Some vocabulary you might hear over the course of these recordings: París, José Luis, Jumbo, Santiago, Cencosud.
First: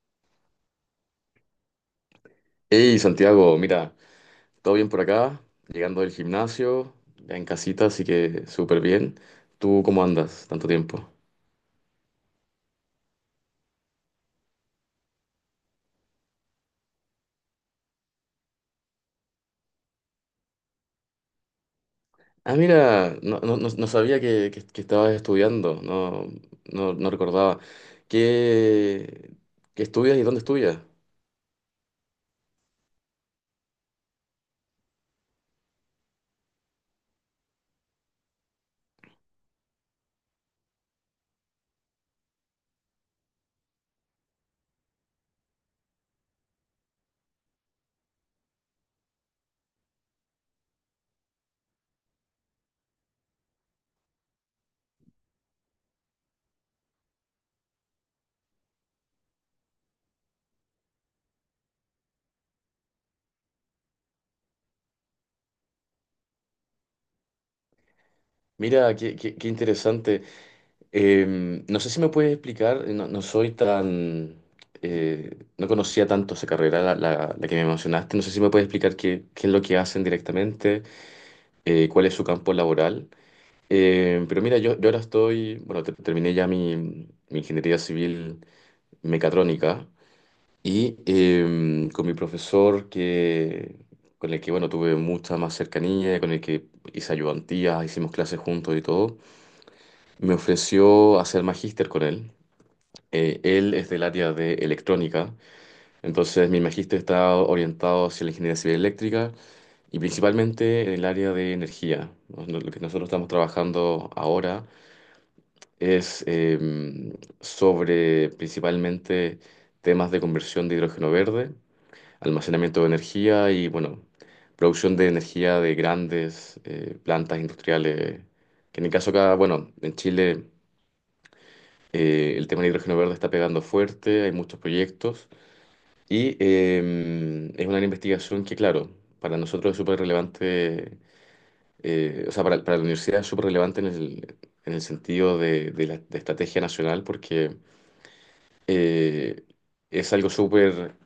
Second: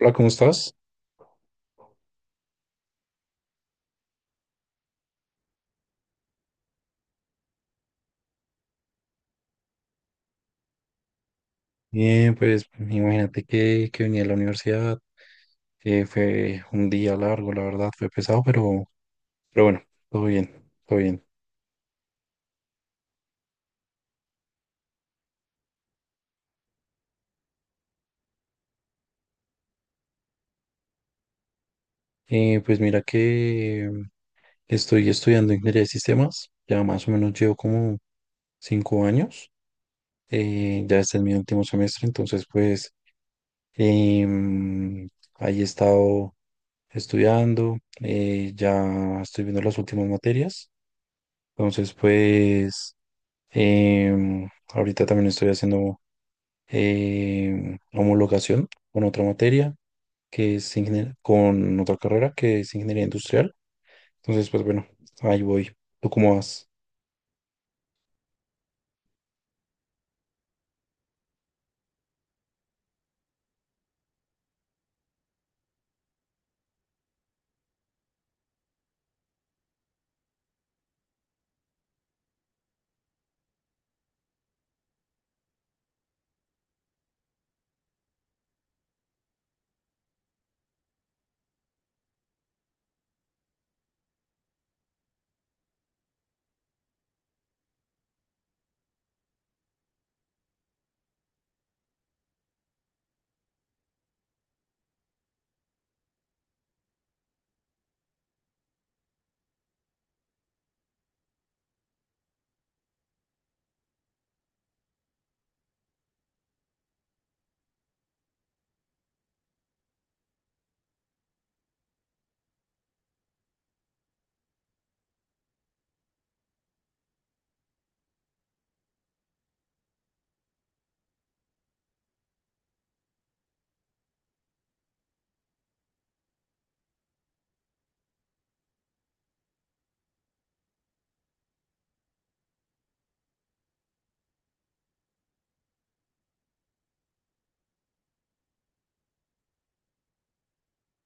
Hola, ¿cómo estás? Hey Santiago, mira, todo bien por acá, llegando del gimnasio, ya en casita, así que súper bien. ¿Tú cómo andas? Tanto tiempo. Bien, pues imagínate que venía a la universidad, fue un día largo, la verdad, fue pesado, pero bueno, todo bien, todo bien. Ah, mira, no, no, no sabía que estabas estudiando, no, no, no recordaba. ¿Qué, qué estudias y dónde estudias? Pues mira que estoy estudiando ingeniería de sistemas, ya más o menos llevo como cinco años, ya este es mi último semestre, entonces pues em, ahí he estado estudiando, ya estoy viendo las últimas materias, entonces pues... Em, Ahorita también estoy haciendo homologación con otra materia que es con otra carrera que es ingeniería industrial. Entonces, pues bueno, ahí voy. ¿Tú cómo vas? Mira, qué interesante. No sé si me puedes explicar, no soy tan... no conocía tanto esa carrera, la que me mencionaste. No sé si me puedes explicar qué es lo que hacen directamente. Cuál es su campo laboral. Pero mira, yo ahora estoy, bueno, terminé ya mi ingeniería civil mecatrónica y con mi profesor con el que, bueno, tuve mucha más cercanía, con el que hice ayudantías, hicimos clases juntos y todo, me ofreció hacer magíster con él. Él es del área de electrónica, entonces mi magíster está orientado hacia la ingeniería civil eléctrica y principalmente en el área de energía. ¿No? Lo que nosotros estamos trabajando ahora es sobre principalmente temas de conversión de hidrógeno verde, almacenamiento de energía y, bueno, producción de energía de grandes plantas industriales. Que en el caso acá, bueno, en Chile el tema del hidrógeno verde está pegando fuerte, hay muchos proyectos y es una investigación que, claro, para nosotros es súper relevante. O sea, para la universidad es súper relevante en el sentido de la de estrategia nacional porque eh, es algo súper,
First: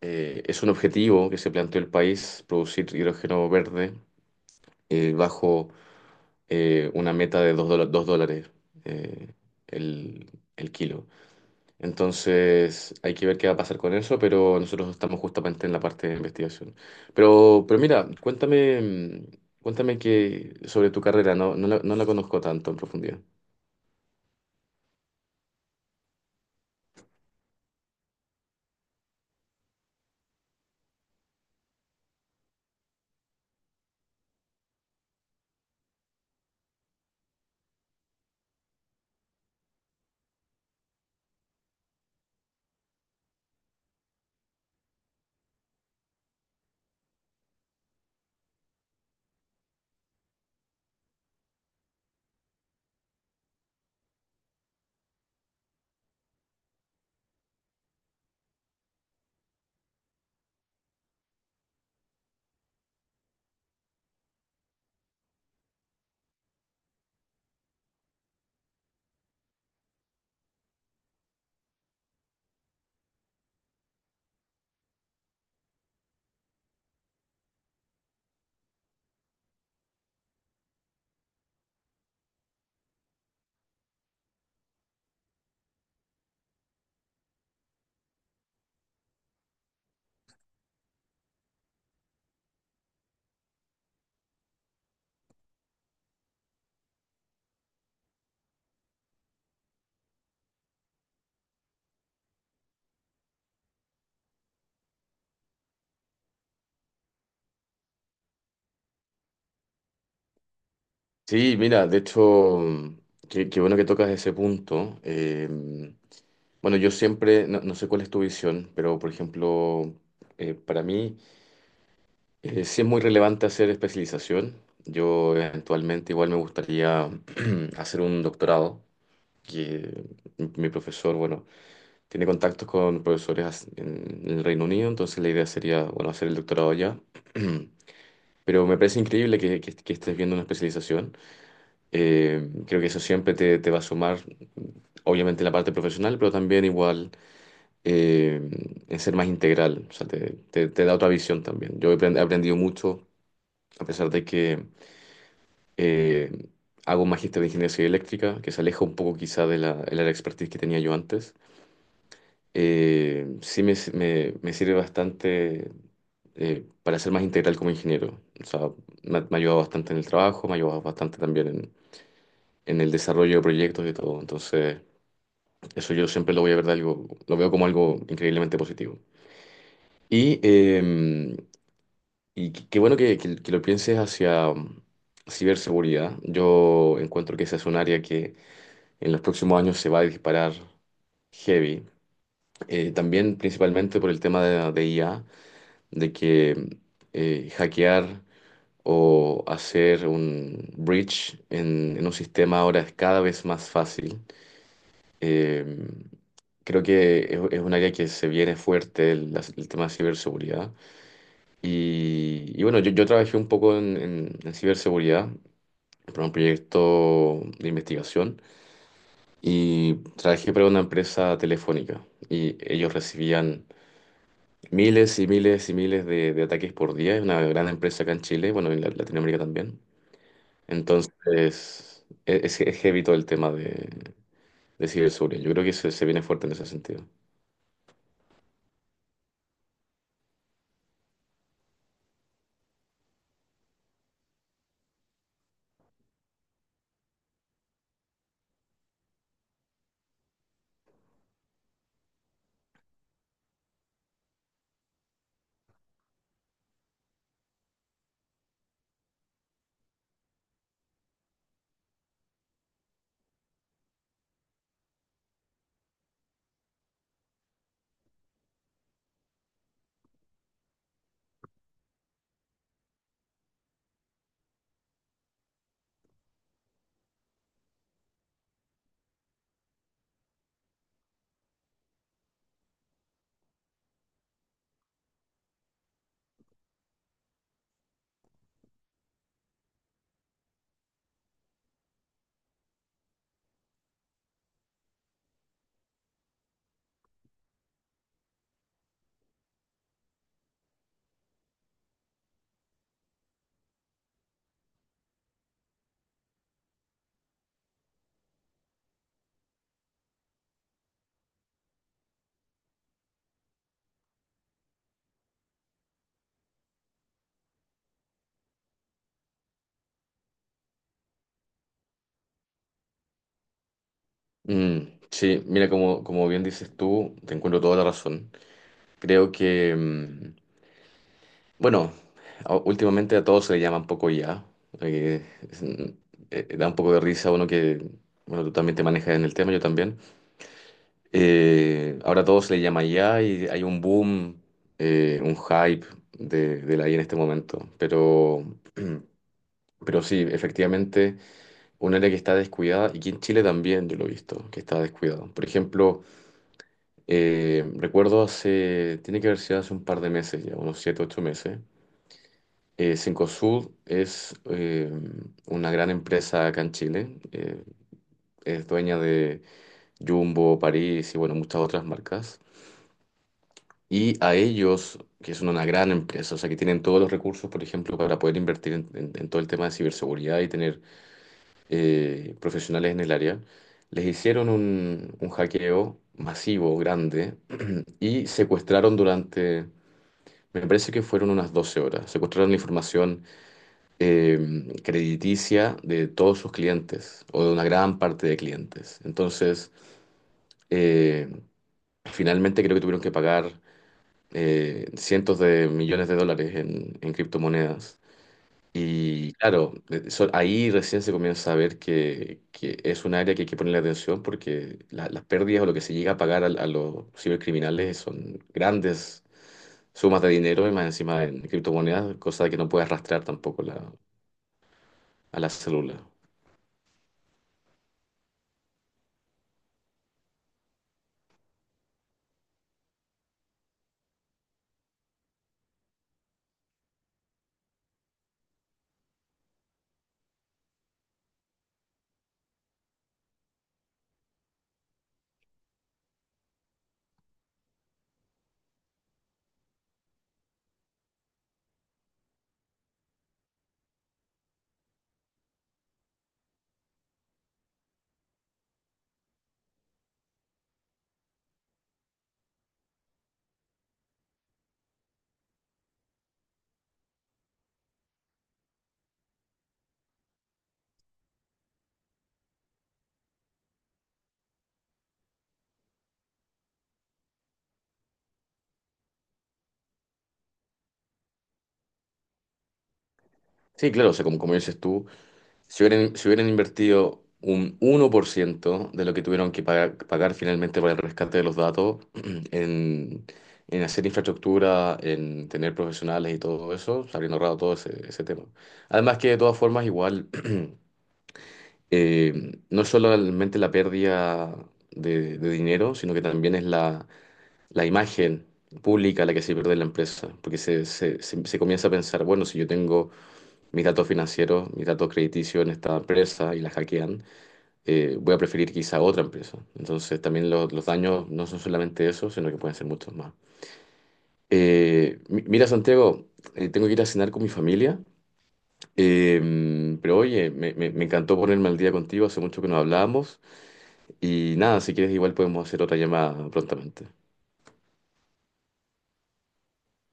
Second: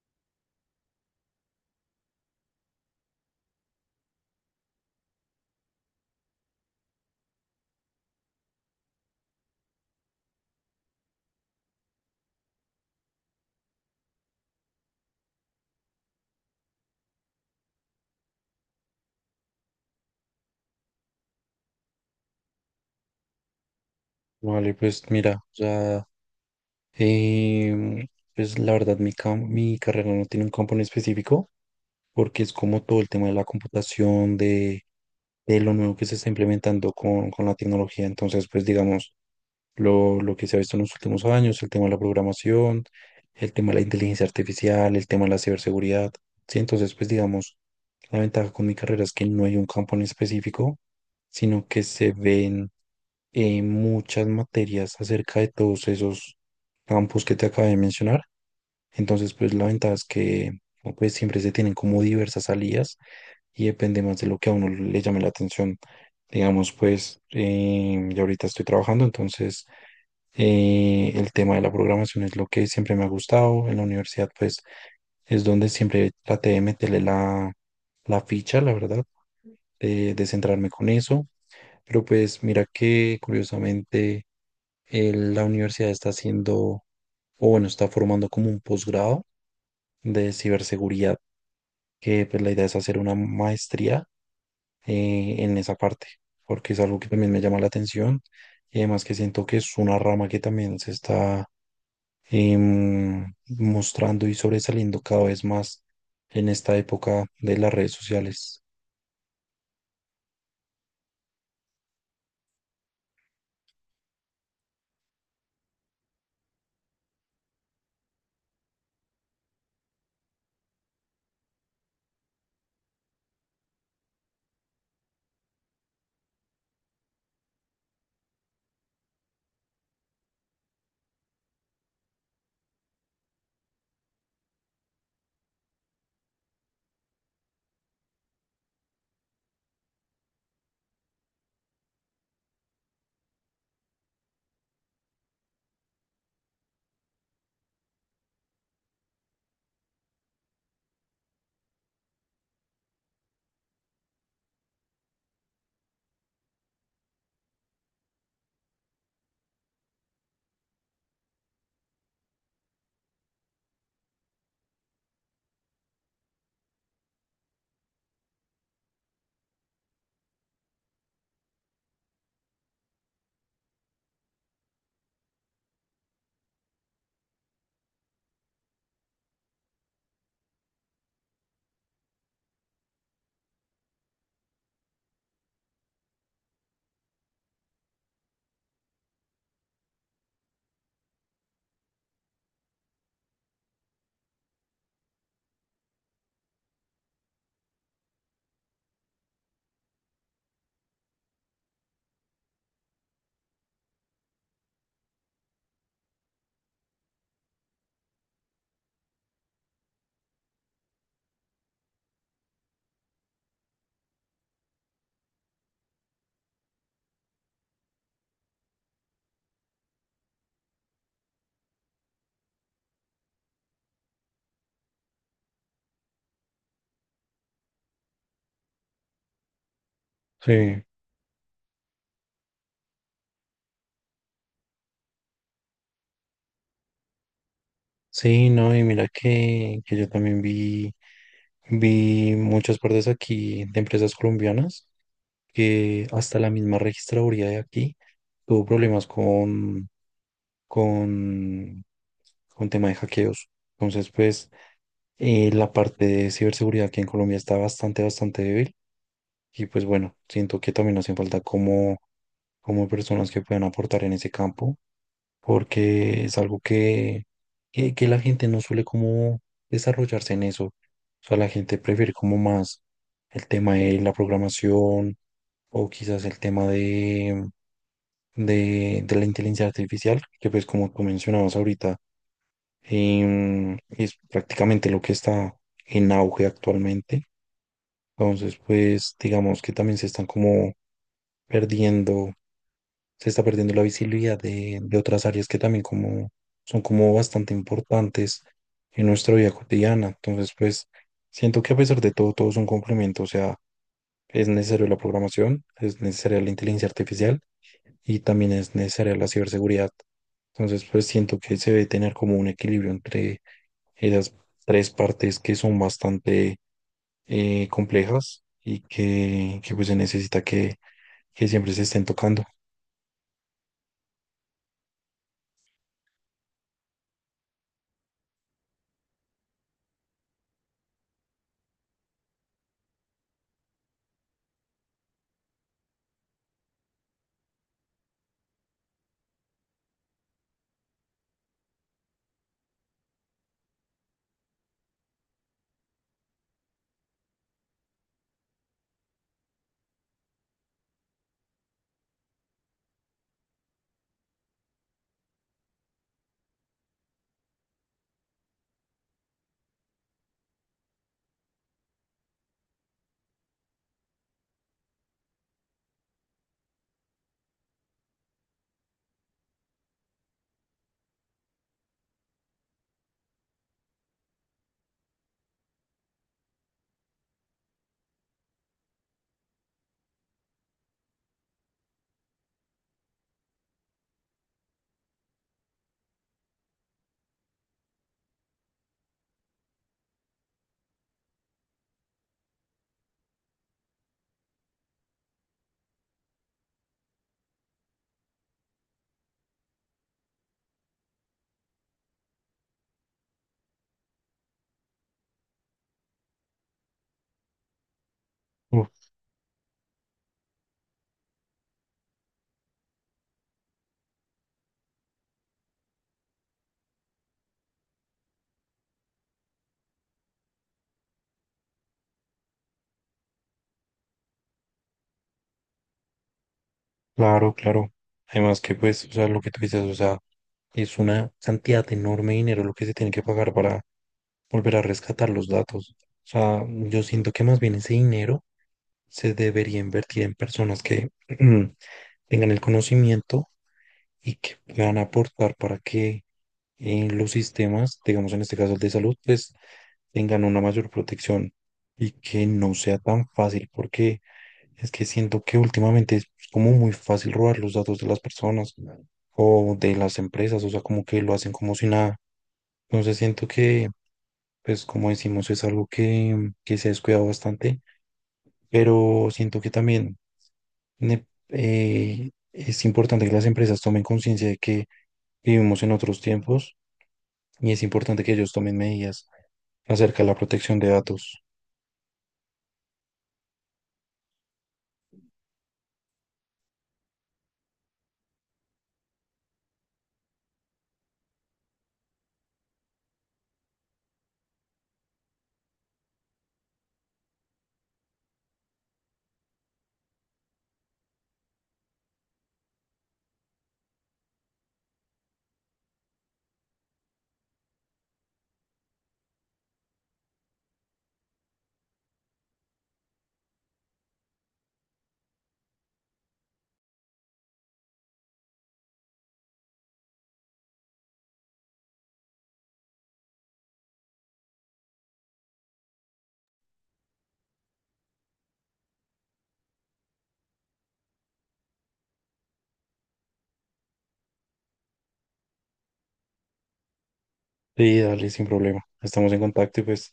es un objetivo que se planteó el país, producir hidrógeno verde bajo una meta de dos dólares eh, el, el kilo. Entonces hay que ver qué va a pasar con eso, pero nosotros estamos justamente en la parte de investigación. Pero mira, cuéntame que sobre tu carrera, no, no la conozco tanto en profundidad. Vale, pues mira, ya, em, pues la verdad, mi carrera no tiene un campo en específico porque es como todo el tema de la computación, de lo nuevo que se está implementando con la tecnología. Entonces, pues digamos, lo que se ha visto en los últimos años, el tema de la programación, el tema de la inteligencia artificial, el tema de la ciberseguridad. Sí, entonces, pues digamos, la ventaja con mi carrera es que no hay un campo en específico, sino que se ven muchas materias acerca de todos esos campos que te acabé de mencionar. Entonces, pues la ventaja es que pues siempre se tienen como diversas salidas y depende más de lo que a uno le llame la atención. Digamos, pues yo ahorita estoy trabajando, entonces el tema de la programación es lo que siempre me ha gustado. En la universidad, pues, es donde siempre traté de meterle la, la ficha, la verdad, de centrarme con eso. Pero pues, mira que curiosamente la universidad está haciendo, o bueno, está formando como un posgrado de ciberseguridad, que pues la idea es hacer una maestría en esa parte, porque es algo que también me llama la atención. Y además que siento que es una rama que también se está em, mostrando y sobresaliendo cada vez más en esta época de las redes sociales. Sí, mira, de hecho, qué bueno que tocas ese punto. Bueno, yo siempre, no sé cuál es tu visión, pero por ejemplo, para mí sí es muy relevante hacer especialización. Yo eventualmente igual me gustaría hacer un doctorado. Que mi profesor, bueno, tiene contactos con profesores en el Reino Unido, entonces la idea sería, bueno, hacer el doctorado allá. Pero me parece increíble que estés viendo una especialización. Creo que eso siempre te va a sumar, obviamente, en la parte profesional, pero también igual eh, en ser más integral. O sea, te da otra visión también. Yo he aprendido mucho, a pesar de que eh, hago un magíster de ingeniería civil eléctrica, que se aleja un poco quizá de el área de expertise que tenía yo antes. Sí me sirve bastante para ser más integral como ingeniero. O sea, me ha ayudado bastante en el trabajo, me ha ayudado bastante también en el desarrollo de proyectos y todo. Entonces, eso yo siempre lo voy a ver de algo, lo veo como algo increíblemente positivo. Y, eh, y qué bueno que lo pienses hacia ciberseguridad. Yo encuentro que esa es un área que en los próximos años se va a disparar heavy. También principalmente por el tema de IA, de que hackear o hacer un breach en un sistema ahora es cada vez más fácil. Eh, Creo que es un área que se viene fuerte el tema de ciberseguridad. Y bueno, yo trabajé un poco en, en ciberseguridad para un proyecto de investigación y trabajé para una empresa telefónica y ellos recibían miles y miles y miles de ataques por día. Es una gran empresa acá en Chile, bueno, en Latinoamérica también. Sí. Entonces, es heavy todo el tema de ciberseguridad. Yo creo que se viene fuerte en ese sentido. Sí, no, y mira que yo también vi muchas partes aquí de empresas colombianas que hasta la misma registraduría de aquí tuvo problemas con, con tema de hackeos. Entonces, pues, la parte de ciberseguridad aquí en Colombia está bastante, bastante débil. Y pues bueno, siento que también hacen falta como, como personas que puedan aportar en ese campo, porque es algo que la gente no suele como desarrollarse en eso. O sea, la gente prefiere como más el tema de la programación o quizás el tema de la inteligencia artificial, que pues como tú mencionabas ahorita, es prácticamente lo que está en auge actualmente. Entonces, pues digamos que también se están como perdiendo se está perdiendo la visibilidad de otras áreas que también como son como bastante importantes en nuestra vida cotidiana. Entonces, pues siento que a pesar de todo, todo es un complemento, o sea, es necesario la programación, es necesaria la inteligencia artificial y también es necesaria la ciberseguridad. Entonces, pues siento que se debe tener como un equilibrio entre esas tres partes que son bastante complejas y pues se necesita que siempre se estén tocando. Mm, sí, mira, como bien dices tú, te encuentro toda la razón. Creo que, bueno, últimamente a todos se le llama un poco ya. Da un poco de risa a uno que, bueno, tú también te manejas en el tema, yo también. Ahora todo se le llama IA y hay un boom, un hype de la IA en este momento. Pero sí, efectivamente, un área que está descuidada y que en Chile también yo lo he visto, que está descuidado. Por ejemplo, recuerdo hace, tiene que haber sido hace un par de meses ya, unos 7, 8 meses. Cencosud es una gran empresa acá en Chile. Es dueña de Jumbo, París y bueno, muchas otras marcas. Y a ellos, que son una gran empresa, o sea, que tienen todos los recursos, por ejemplo, para poder invertir en, en todo el tema de ciberseguridad y tener profesionales en el área, les hicieron un hackeo masivo, grande, y secuestraron durante, me parece que fueron unas 12 horas, secuestraron la información crediticia de todos sus clientes, o de una gran parte de clientes. Entonces, eh, finalmente creo que tuvieron que pagar cientos de millones de dólares en criptomonedas. Y claro, ahí recién se comienza a ver que es un área que hay que ponerle atención porque las pérdidas o lo que se llega a pagar a los cibercriminales son grandes sumas de dinero y más encima en criptomonedas, cosa que no puede arrastrar tampoco a la célula. Claro, claro. Además que pues, o sea, lo que tú dices, o sea, es una cantidad enorme de dinero lo que se tiene que pagar para volver a rescatar los datos. O sea, yo siento que más bien ese dinero se debería invertir en personas que tengan el conocimiento y que puedan aportar para que los sistemas, digamos en este caso el de salud, pues tengan una mayor protección y que no sea tan fácil porque es que siento que últimamente es como muy fácil robar los datos de las personas o de las empresas, o sea, como que lo hacen como si nada. Entonces siento que, pues como decimos, es algo que se ha descuidado bastante, pero siento que también es importante que las empresas tomen conciencia de que vivimos en otros tiempos y es importante que ellos tomen medidas acerca de la protección de datos. Sí, claro, o sea, como dices tú, si hubieran invertido un 1% de lo que tuvieron que pagar, finalmente para el rescate de los datos en, en hacer infraestructura, en tener profesionales y todo eso, se habrían ahorrado todo ese tema. Además que de todas formas igual, no es solamente la pérdida de dinero, sino que también es la, la imagen pública la que se pierde en la empresa, porque se comienza a pensar, bueno, si yo tengo mis datos financieros, mis datos crediticios en esta empresa y la hackean, voy a preferir quizá otra empresa. Entonces también los daños no son solamente eso, sino que pueden ser muchos más. Mira, Santiago, tengo que ir a cenar con mi familia, pero oye, me encantó ponerme al día contigo, hace mucho que no hablábamos y nada, si quieres igual podemos hacer otra llamada prontamente. Sí, dale, sin problema. Estamos en contacto y pues...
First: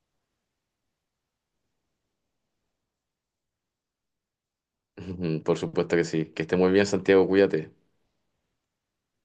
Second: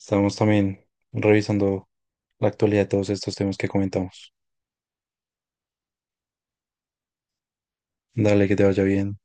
Estamos también revisando la actualidad de todos estos temas que comentamos. Por supuesto que sí, que esté muy bien, Santiago, cuídate. Dale, que te vaya bien.